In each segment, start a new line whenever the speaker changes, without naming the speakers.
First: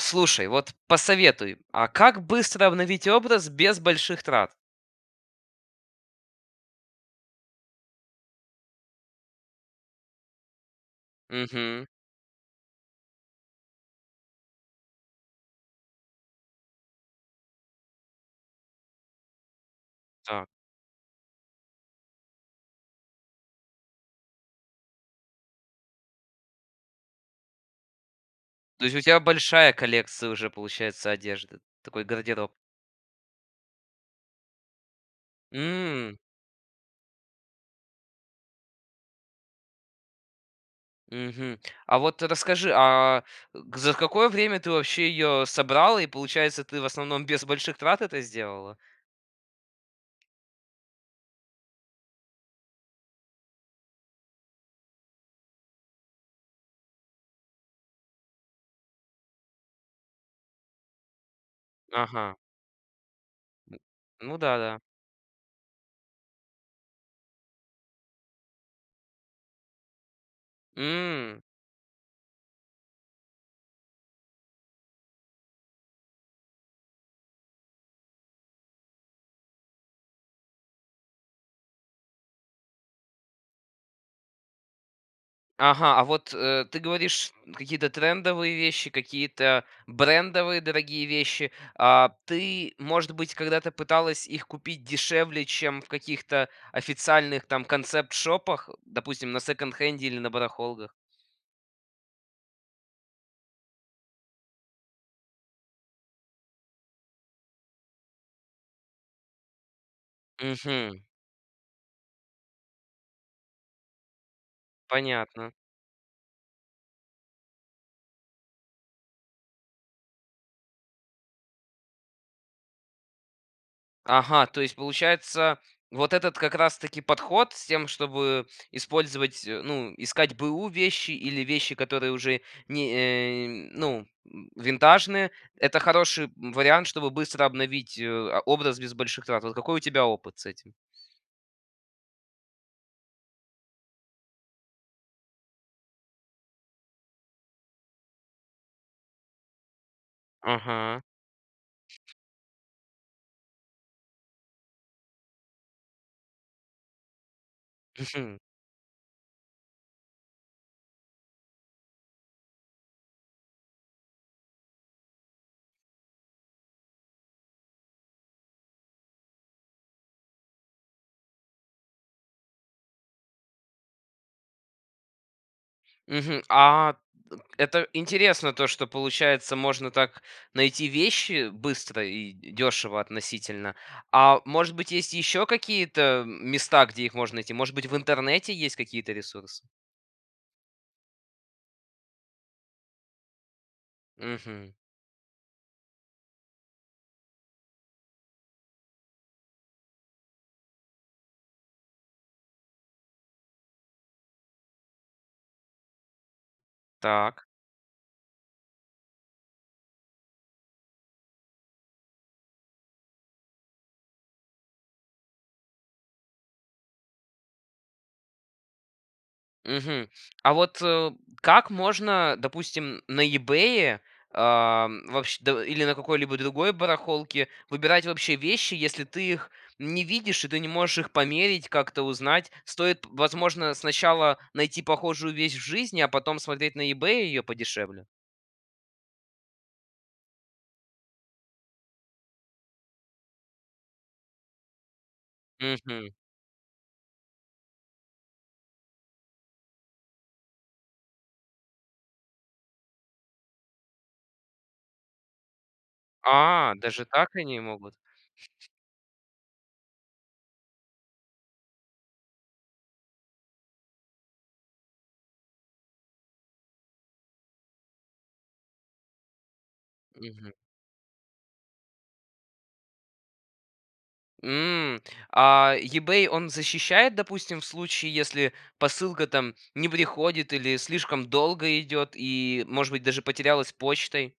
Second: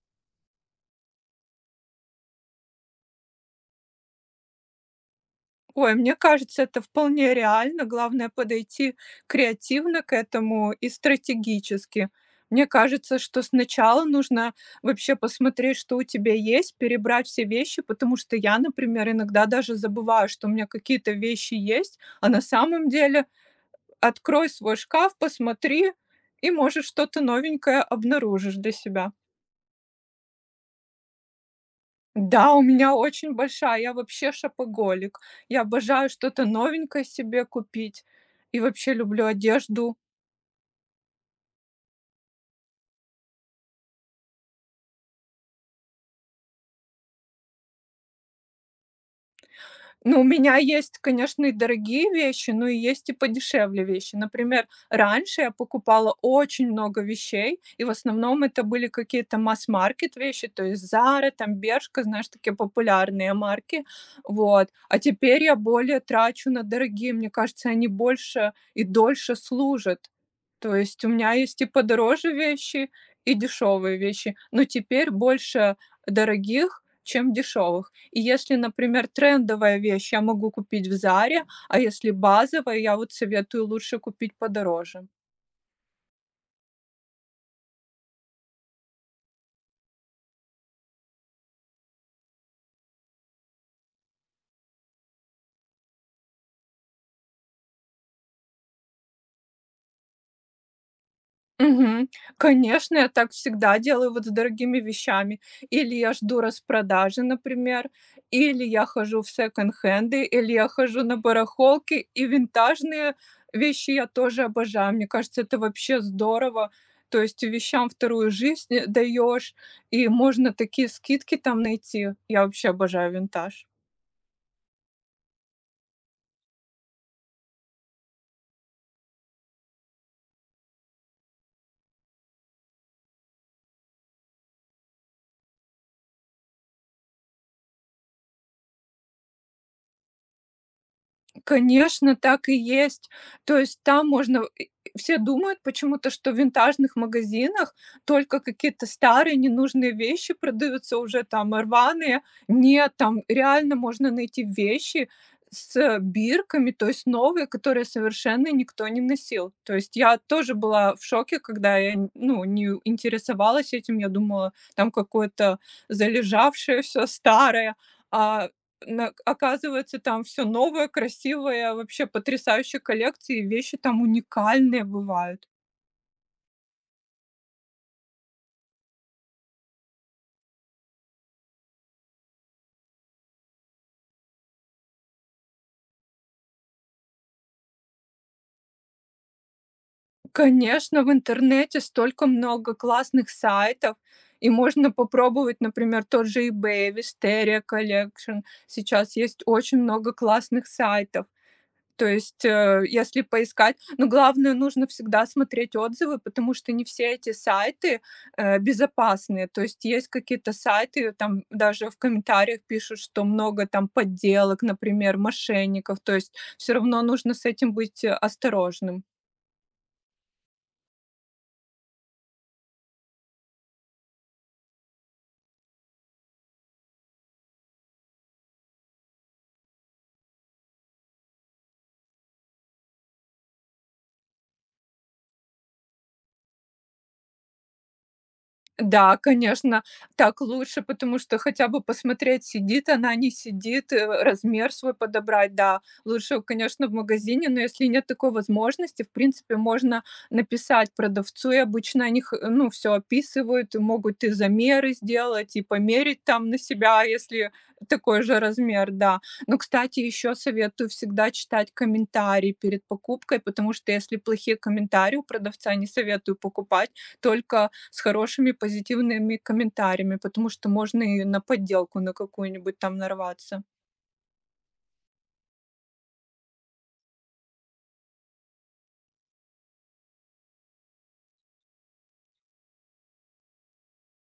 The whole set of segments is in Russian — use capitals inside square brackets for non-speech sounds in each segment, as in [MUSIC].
Слушай, вот посоветуй, а как быстро обновить образ без больших трат?
Ой, мне кажется, это вполне реально. Главное подойти креативно к этому и
Мгм.
стратегически. Мне кажется, что сначала нужно вообще посмотреть, что у тебя есть, перебрать все вещи, потому что я, например, иногда даже забываю, что
Так.
у меня какие-то вещи есть, а на самом деле открой свой шкаф, посмотри, и, может, что-то новенькое обнаружишь для
То есть у
себя.
тебя большая коллекция уже, получается, одежды. Такой гардероб.
Да, у меня очень большая. Я вообще шопоголик. Я обожаю
М,
что-то новенькое себе купить и вообще люблю одежду.
мгм. А вот расскажи, а за какое время ты вообще ее собрала, и получается, ты в основном без больших трат это сделала?
Ну, у меня есть, конечно, и дорогие вещи, но и есть и подешевле вещи. Например, раньше я покупала очень много вещей, и в основном это были какие-то масс-маркет вещи, то есть Zara, там Bershka, знаешь,
Ага.
такие популярные марки,
Ну
вот.
да,
А теперь я более трачу на дорогие, мне кажется, они больше и дольше служат. То есть у меня
да.
есть и подороже вещи, и дешевые вещи, но теперь больше дорогих, чем дешевых. И если, например, трендовая вещь я могу купить в "Заре", а если базовая, я вот советую лучше купить подороже.
Ага, а вот, ты говоришь какие-то трендовые вещи, какие-то брендовые дорогие вещи. А ты, может быть, когда-то пыталась их купить дешевле, чем в каких-то официальных там концепт-шопах, допустим, на секонд-хенде или на барахолках?
Мгм. Конечно, я так всегда делаю вот с дорогими вещами. Или я жду распродажи, например, или я хожу в секонд-хенды, или я хожу
Мгм.
на барахолки, и винтажные вещи я тоже обожаю. Мне кажется,
Понятно.
это вообще здорово. То есть вещам вторую жизнь даешь, и можно такие скидки там найти. Я вообще обожаю винтаж.
Ага, то есть получается, вот этот как раз-таки подход с тем, чтобы использовать, ну, искать БУ вещи или вещи, которые уже не, ну, винтажные, это хороший вариант, чтобы быстро обновить а, образ без больших трат. Вот какой у тебя опыт с этим?
Конечно, так и есть. То есть там можно и все думают почему-то, что в винтажных магазинах только какие-то старые ненужные вещи продаются,
Ага.
уже там рваные. Нет, там реально можно найти вещи с бирками, то есть новые, которые совершенно
[LAUGHS]
никто не носил. То есть я тоже была в шоке, когда я, н ну, не интересовалась этим. Я думала, там какое-то залежавшее все старое. А на оказывается, там все новое, красивое, вообще потрясающие коллекции, вещи там уникальные бывают.
Мгм. А это интересно, то, что, получается, можно так найти вещи быстро и дешево относительно. А может быть, есть еще какие-то места, где их можно найти? Может быть, в интернете есть какие-то ресурсы?
Конечно, в интернете столько много классных сайтов, и
Мгм.
можно попробовать, например, тот же eBay, Wisteria Collection. Сейчас есть очень много классных сайтов. То есть, если поискать, но главное, нужно всегда смотреть отзывы, потому что не все эти
Так.
сайты, безопасные. То есть есть какие-то сайты, там даже в комментариях пишут, что много там подделок, например, мошенников. То есть все равно нужно с этим быть, осторожным.
Мгм. А вот, как можно, допустим, на eBay ам, вообщ да или на какой-либо другой барахолке выбирать вообще вещи, если ты их не видишь и ты не можешь их померить, как-то узнать? Стоит, возможно, сначала найти похожую вещь в жизни, а потом смотреть на eBay ее подешевле?
Да, конечно, так лучше, потому что хотя бы посмотреть, сидит она, не сидит, размер свой подобрать, да.
Мгм.
Лучше, конечно, в магазине, но если нет такой возможности, в принципе, можно написать продавцу, и обычно они, ну, все описывают, и могут и замеры сделать, и померить там на
А,
себя,
даже так
если
они могут?
такой же размер, да. Но, кстати, еще советую всегда читать комментарии перед покупкой, потому что если плохие комментарии у продавца, не советую покупать, только с хорошими позитивными комментариями, потому что можно и на подделку на какую-нибудь там нарваться.
М, а eBay, он защищает, допустим, в случае, если посылка там не приходит или слишком долго идет и, может быть, даже потерялась почтой?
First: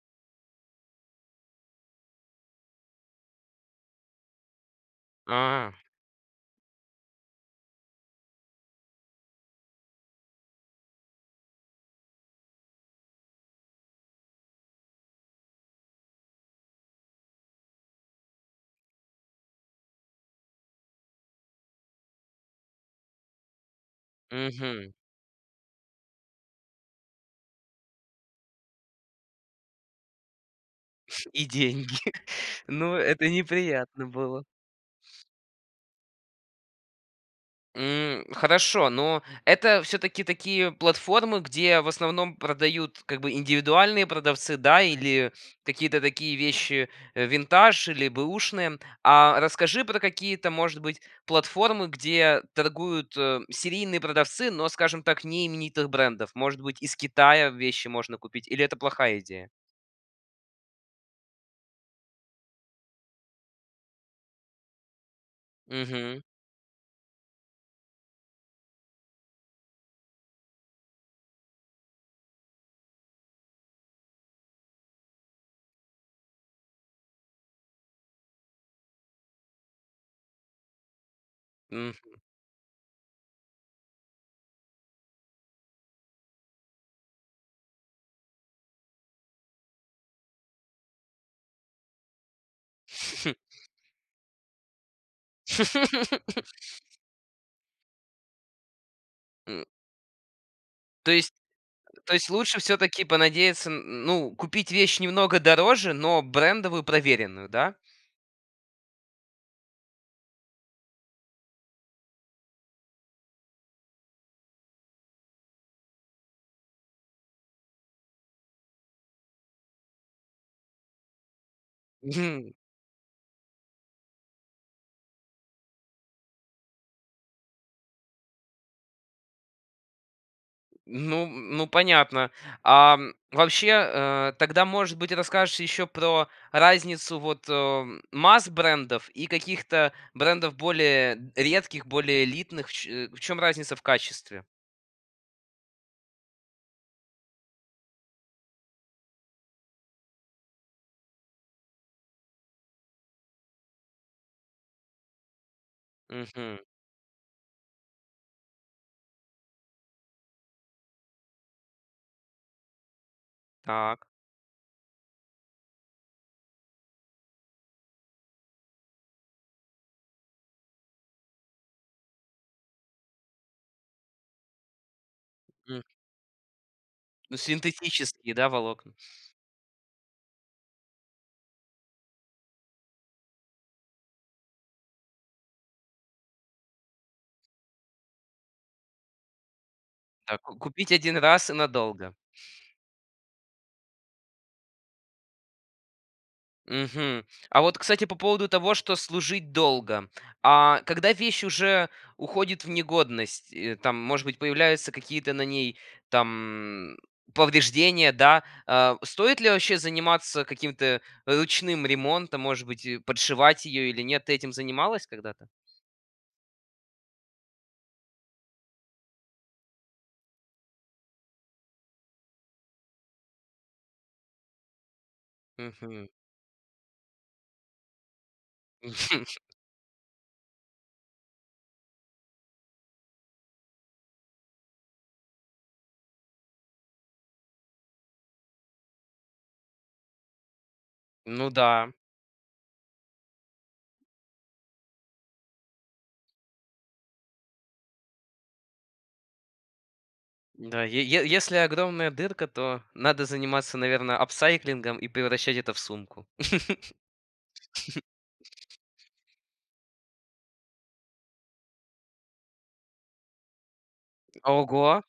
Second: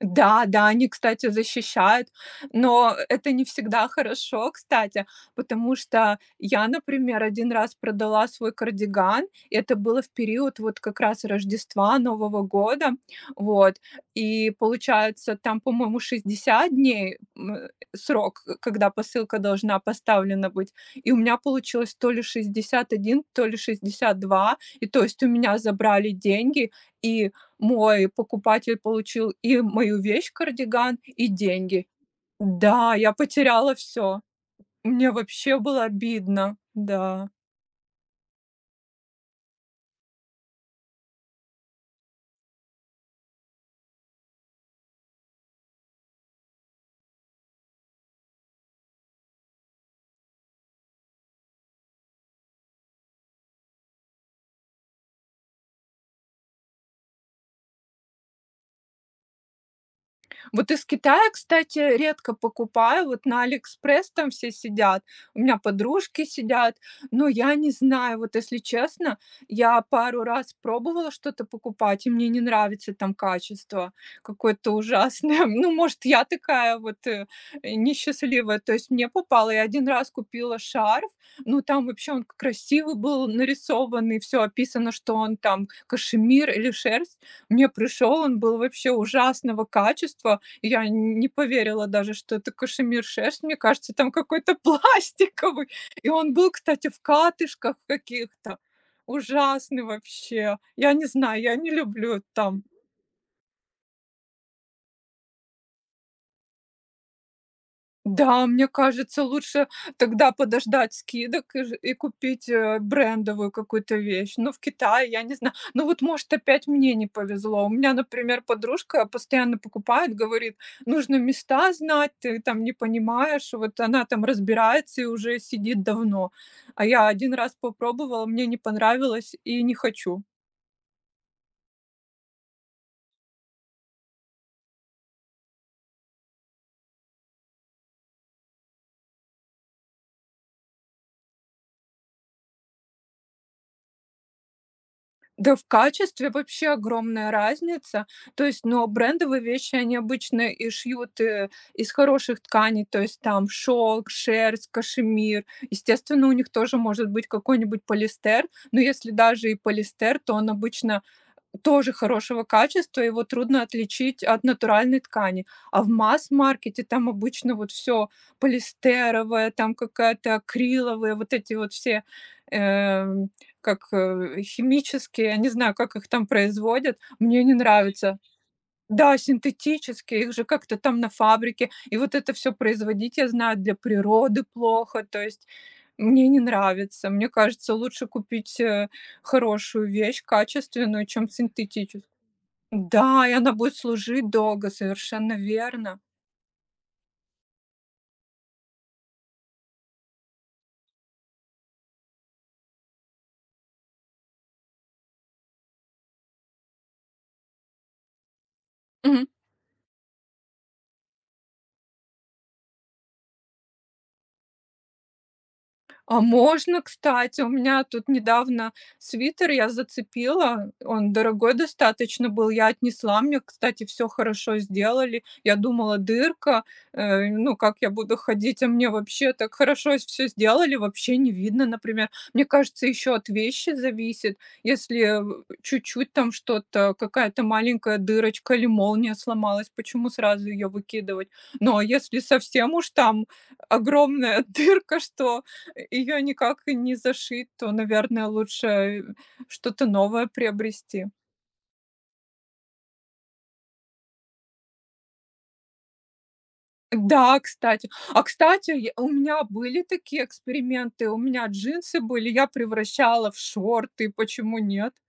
Да, да, они, кстати, защищают, но это не всегда хорошо, кстати,
А,
потому что я, например, один раз продала свой кардиган. Это было в период вот как раз Рождества, Нового года. Вот, и получается, там, по-моему, 60 дней, срок, к когда посылка должна поставлена быть. И у меня получилось то ли 61, то ли 62. И
мгм.
то есть у меня забрали деньги, и мой покупатель получил и мою вещь, кардиган, и
[LAUGHS] И
деньги.
деньги. [LAUGHS]
Да,
Ну,
я
это
потеряла
неприятно
все.
было.
Мне вообще было обидно, да.
М, хорошо, но это все таки такие платформы, где в основном продают как бы индивидуальные продавцы, да, или какие-то такие вещи, винтаж или бэушные. А расскажи про какие-то, может быть, платформы, где торгуют, серийные продавцы, но, скажем так, не именитых брендов. Может быть, из Китая вещи можно купить, или это плохая идея?
Вот из Китая, кстати, редко покупаю. Вот на "Алиэкспресс" там все сидят. У меня
Угу.
подружки сидят. Но я не знаю, вот если честно, я пару раз пробовала что-то покупать, и мне не нравится там качество какое-то ужасное. [LAUGHS] Ну, может, я такая вот, несчастливая. То есть мне попало я один раз купила шарф, ну, там вообще он красивый был нарисован, и всё описано, что он там кашемир или шерсть. Мне пришел, он был вообще ужасного качества. Я не поверила даже, что это кашемир шерсть. Мне кажется, там какой-то [LAUGHS] пластиковый. И он
[LAUGHS]
был, кстати, в катышках каких-то. Ужасный вообще. Я не
То есть
знаю, я не
То
люблю
есть лучше
там.
все таки понадеяться, н ну, купить вещь немного дороже, но брендовую, проверенную, да?
Да, мне кажется, лучше тогда подождать скидок и купить, брендовую какую-то вещь. Ну, в Китае, я не знаю. Ну, вот, может, опять мне не повезло. У меня, например, подружка постоянно покупает, говорит: "Нужно места знать, ты
Мгм.
там не понимаешь". Вот она там разбирается и уже сидит давно. А я один раз попробовала, мне не понравилось и не хочу.
Ну, понятно. Ам, вообще, тогда, может быть, расскажешь еще про разницу вот, масс-брендов и каких-то брендов более редких, более элитных. В чём разница в качестве?
Да, в качестве вообще огромная разница. То есть, но брендовые вещи, они обычно и шьют, из хороших тканей, то есть там шелк, шерсть, кашемир. Естественно, у них
Мгм.
тоже может быть какой-нибудь полиэстер, но если даже и полиэстер, то он обычно тоже хорошего качества, его трудно
Так.
отличить от натуральной ткани. А в масс-маркете там обычно вот все полиэстеровое, там какая-то акриловая, вот эти вот все, эм, как, химические, я не знаю,
М.
как их там производят,
Ну,
мне не нравится.
синтетические, да, волокна?
Да, синтетические, их же как-то там на фабрике. И вот это все производить, я знаю, для природы плохо. То есть мне не нравится. Мне кажется, лучше купить, хорошую вещь,
Так, ку купить
качественную,
один
чем
раз и
синтетическую.
надолго.
Да, и она будет служить долго, совершенно верно.
Мгм. А вот, кстати, по поводу того, что служить долго. А когда вещь уже уходит в негодность, там, может быть, появляются какие-то на ней там повреждения, да, а, стоит ли вообще заниматься каким-то ручным ремонтом, может быть, подшивать ее или нет? Ты этим занималась когда-то?
А можно, кстати. У меня тут недавно свитер я зацепила. Он дорогой достаточно был. Я отнесла. Мне, кстати, все хорошо сделали. Я думала,
Мгм.
дырка, ну, как я буду ходить, а мне вообще
[LAUGHS]
так хорошо все сделали, вообще не видно, например. Мне кажется, еще от вещи зависит. Если в чуть-чуть там что-то, какая-то маленькая дырочка или молния сломалась, почему сразу ее выкидывать?
Ну
Но
да.
если совсем уж там огромная [LAUGHS] дырка, что ее никак не зашить, то, наверное, лучше что-то новое
Да,
приобрести.
если огромная дырка, то надо заниматься, наверное, апсайклингом и превращать это в сумку.
Да, кстати. А, кстати, я у меня были такие эксперименты. У меня джинсы были, я превращала в шорты. Почему нет?
Ого!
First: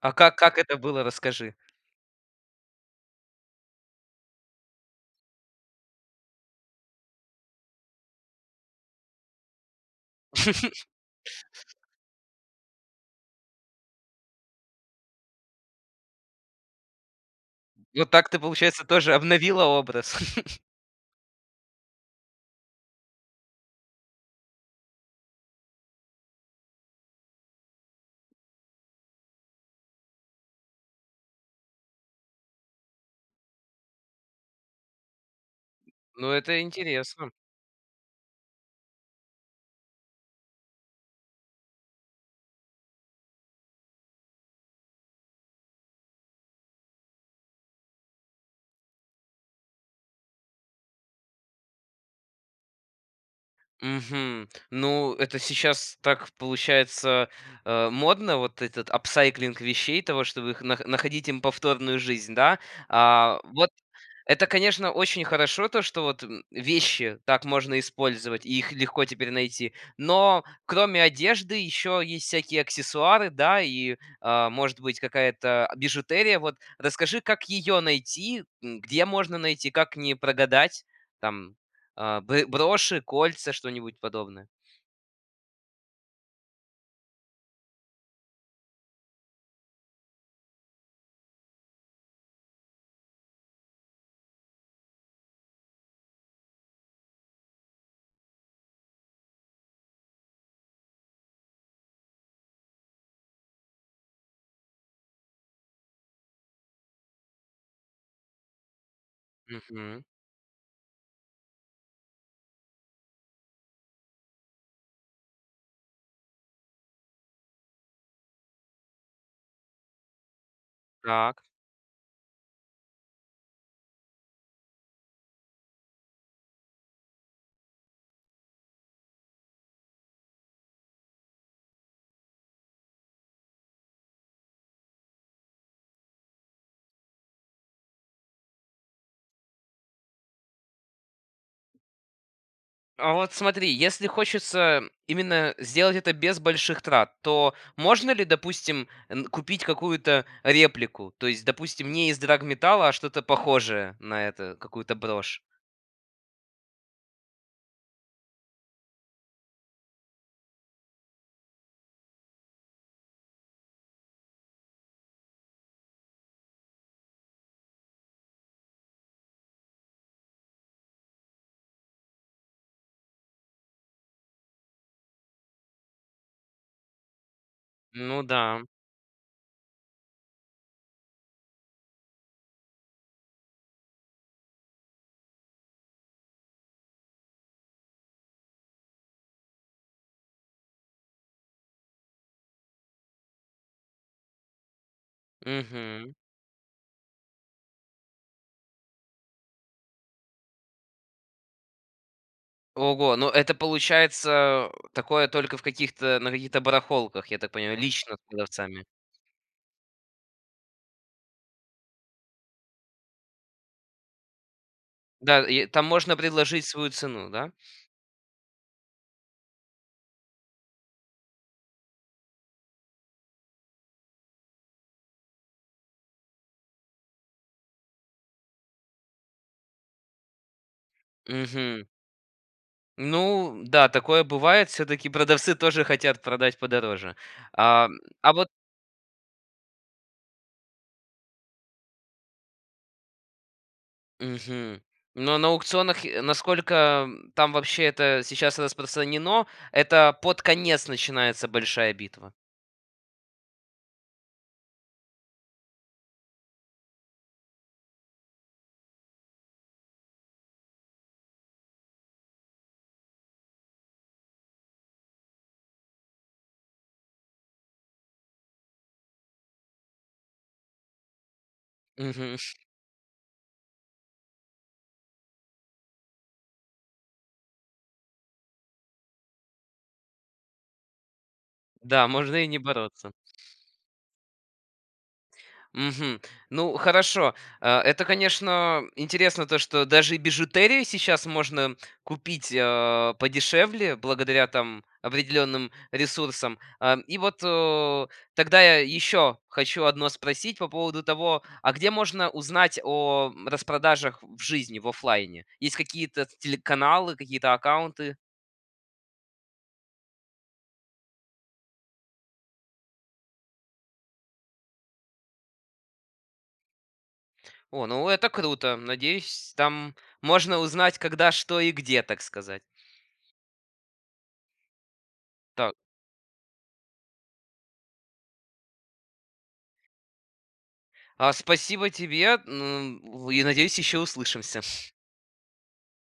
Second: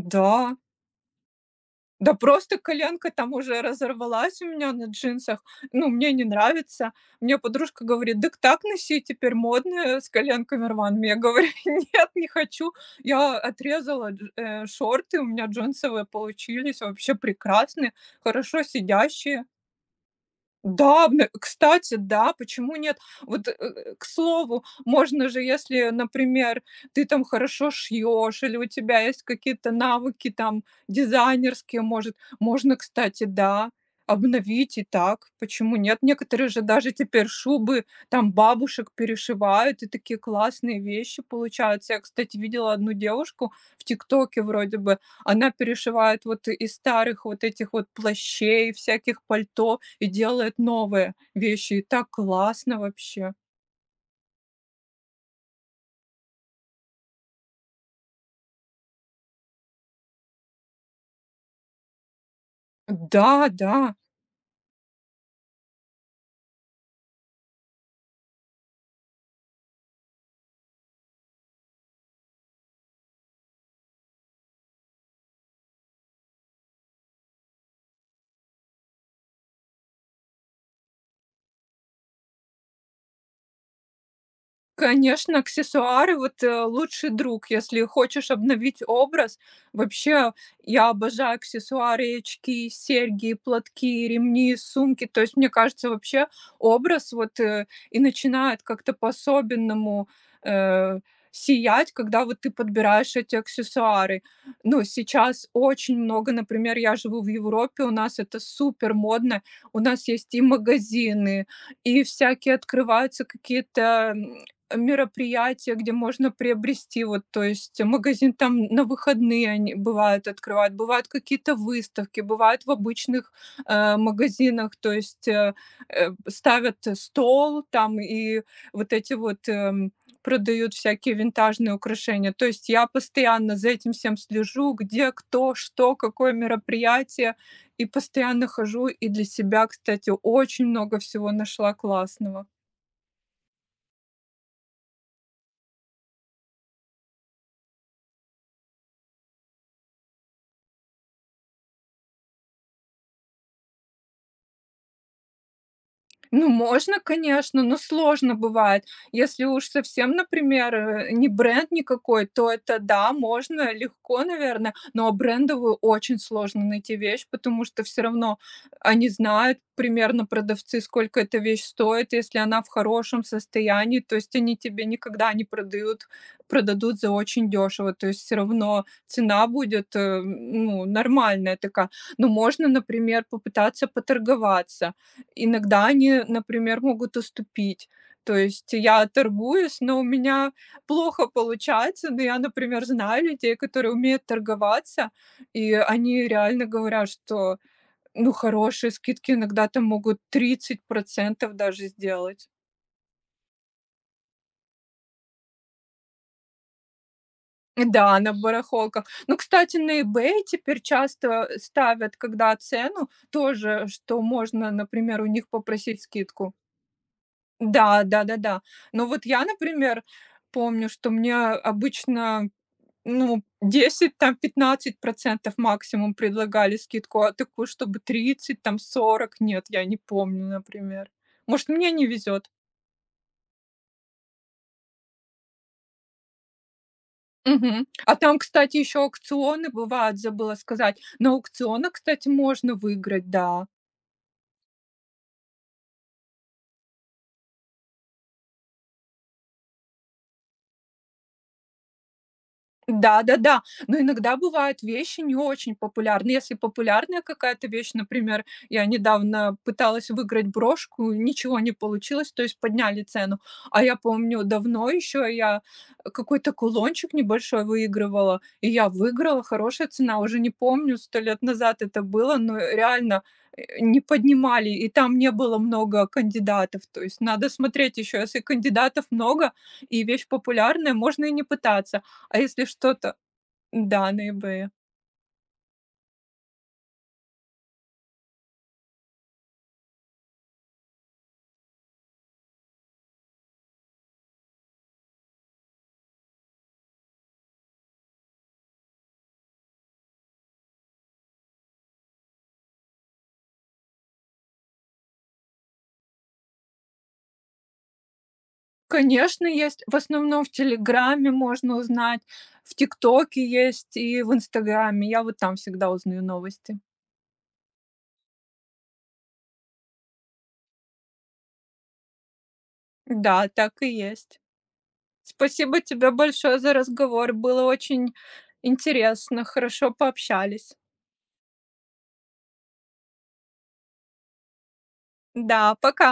А как это было, расскажи.
Да просто коленка там уже разорвалась у меня на джинсах. Ну, мне не нравится. Мне подружка говорит: "Дак так носи, теперь модно, с коленками рваными". Я говорю: [LAUGHS] "Нет, не хочу". Я отрезала шорты, у меня джинсовые получились вообще прекрасные,
Ну так ты,
хорошо
получается, тоже
сидящие.
обновила образ. [LAUGHS]
Да, кстати, да, почему нет? Вот, к слову, можно же, если, например, ты там хорошо шьешь или у тебя есть какие-то навыки там дизайнерские, может, можно, кстати, да, обновить и так. Почему нет?
Ну,
Некоторые
это
же даже теперь
интересно.
шубы там бабушек перешивают, и такие классные вещи получаются. Я, кстати, видела одну девушку в ТикТоке вроде бы, она перешивает вот из старых вот этих вот плащей, всяких пальто и делает новые вещи. И так классно вообще.
Мгм. Ну, это сейчас так получается, модно, вот этот апсайклинг вещей, того, чтобы их находить им повторную жизнь, да. А
Да,
вот
да.
это, конечно, очень хорошо, то, что вот, вещи так можно использовать, и их легко теперь найти. Но кроме одежды еще есть всякие аксессуары, да, и, а, может быть, какая-то бижутерия. Вот расскажи, как ее найти, где можно найти, как не прогадать там? А, б броши, кольца, что-нибудь подобное?
Конечно, аксессуары, вот, лучший друг, если хочешь обновить образ. Вообще, я обожаю аксессуары, и очки, серьги, и платки, и ремни, и сумки. То есть, мне кажется, вообще образ вот, и начинает как-то по-особенному, э, сиять, когда вот ты подбираешь эти аксессуары. Ну, сейчас очень много, например, я живу в Европе, у нас это супер модно. У
Мгм.
нас есть и магазины, и всякие открываются какие-то, мероприятия, где можно приобрести, вот, то есть магазин там на выходные они бывают открывают, бывают
Так.
какие-то выставки, бывают в обычных, магазинах, то есть, ставят стол там и вот эти вот, продают всякие винтажные украшения. То есть я постоянно за этим всем слежу, где, кто, что, какое мероприятие, и постоянно хожу. И для себя, кстати, очень много всего нашла классного.
А вот смотри, если хочется именно сделать это без больших трат, то можно ли, допустим, н купить какую-то реплику? То есть, допустим, не из драгметалла, а что-то похожее на это, какую-то брошь?
Ну, можно, конечно, но сложно бывает. Если уж совсем, например, не бренд никакой, то это да, можно легко, наверное, но брендовую очень сложно найти вещь, потому что все равно они знают примерно продавцы, сколько эта вещь стоит, если она в хорошем состоянии, то есть они тебе никогда не продают, продадут за очень дешево, то есть
Ну
все
да.
равно цена будет ну, нормальная такая. Но можно, например, попытаться поторговаться. Иногда они, например, могут уступить. То есть я торгуюсь, но у меня плохо получается. Но я, например, знаю людей, которые умеют торговаться, и
Мгм.
они реально говорят, что, ну, хорошие скидки иногда там могут 30% даже сделать.
Ого, ну это получается такое только в каких-то на каких-то барахолках, я так понимаю, лично
Да,
с
на
продавцами.
барахолках. Ну, кстати, на "Ebay" теперь часто ставят, когда цену, тоже, что можно, например, у
Да,
них
и там
попросить
можно
скидку.
предложить свою цену, да?
Да, да-да-да. Но вот я, например, помню, что мне обычно, ну, 10 там 15% максимум предлагали скидку, а такую, чтобы 30 там 40 нет, я не помню, например. Может,
Мгм.
мне не везет.
Ну да, такое бывает. Все-таки продавцы тоже хотят продать подороже.
Мгм.
А,
А
а
там,
вот,
кстати, еще аукционы бывают, забыла сказать. На аукционах, кстати, можно выиграть, да.
мгм. Но на аукционах, насколько там вообще это сейчас распространено, это под конец начинается большая битва.
Да-да-да, но иногда бывают вещи не очень популярные. Если популярная какая-то вещь, например, я недавно пыталась выиграть брошку, ничего не получилось, то есть подняли цену. А я помню, давно еще я какой-то кулончик небольшой выигрывала, и я выиграла, хорошая цена, уже не помню, сто лет назад это было,
Мгм.
но
[LAUGHS]
реально, не поднимали, и там не было много кандидатов. То есть надо смотреть еще, если кандидатов много и вещь популярная, можно и не пытаться.
Да,
А
можно и не
если
бороться.
что-то да, на eBay.
Мгм. Ну, хорошо. А это, конечно, интересно то, что даже и бижутерию сейчас можно купить подешевле, благодаря там определенным ресурсам. А, И вот тогда я еще хочу одно спросить по поводу того, а где можно узнать о распродажах в жизни, в оффлайне? Есть какие-то телеканалы, какие-то аккаунты?
Конечно, есть. В основном в "Телеграме" можно узнать, в "ТикТоке" есть и в "Инстаграме". Я вот там всегда узнаю новости.
О, ну это круто. Надеюсь, там можно узнать, когда, что и где, так сказать.
Да, так и есть.
Так.
Спасибо тебе большое за разговор. Было очень интересно. Хорошо пообщались.
А, спасибо тебе, и надеюсь, еще услышимся.
Да, пока.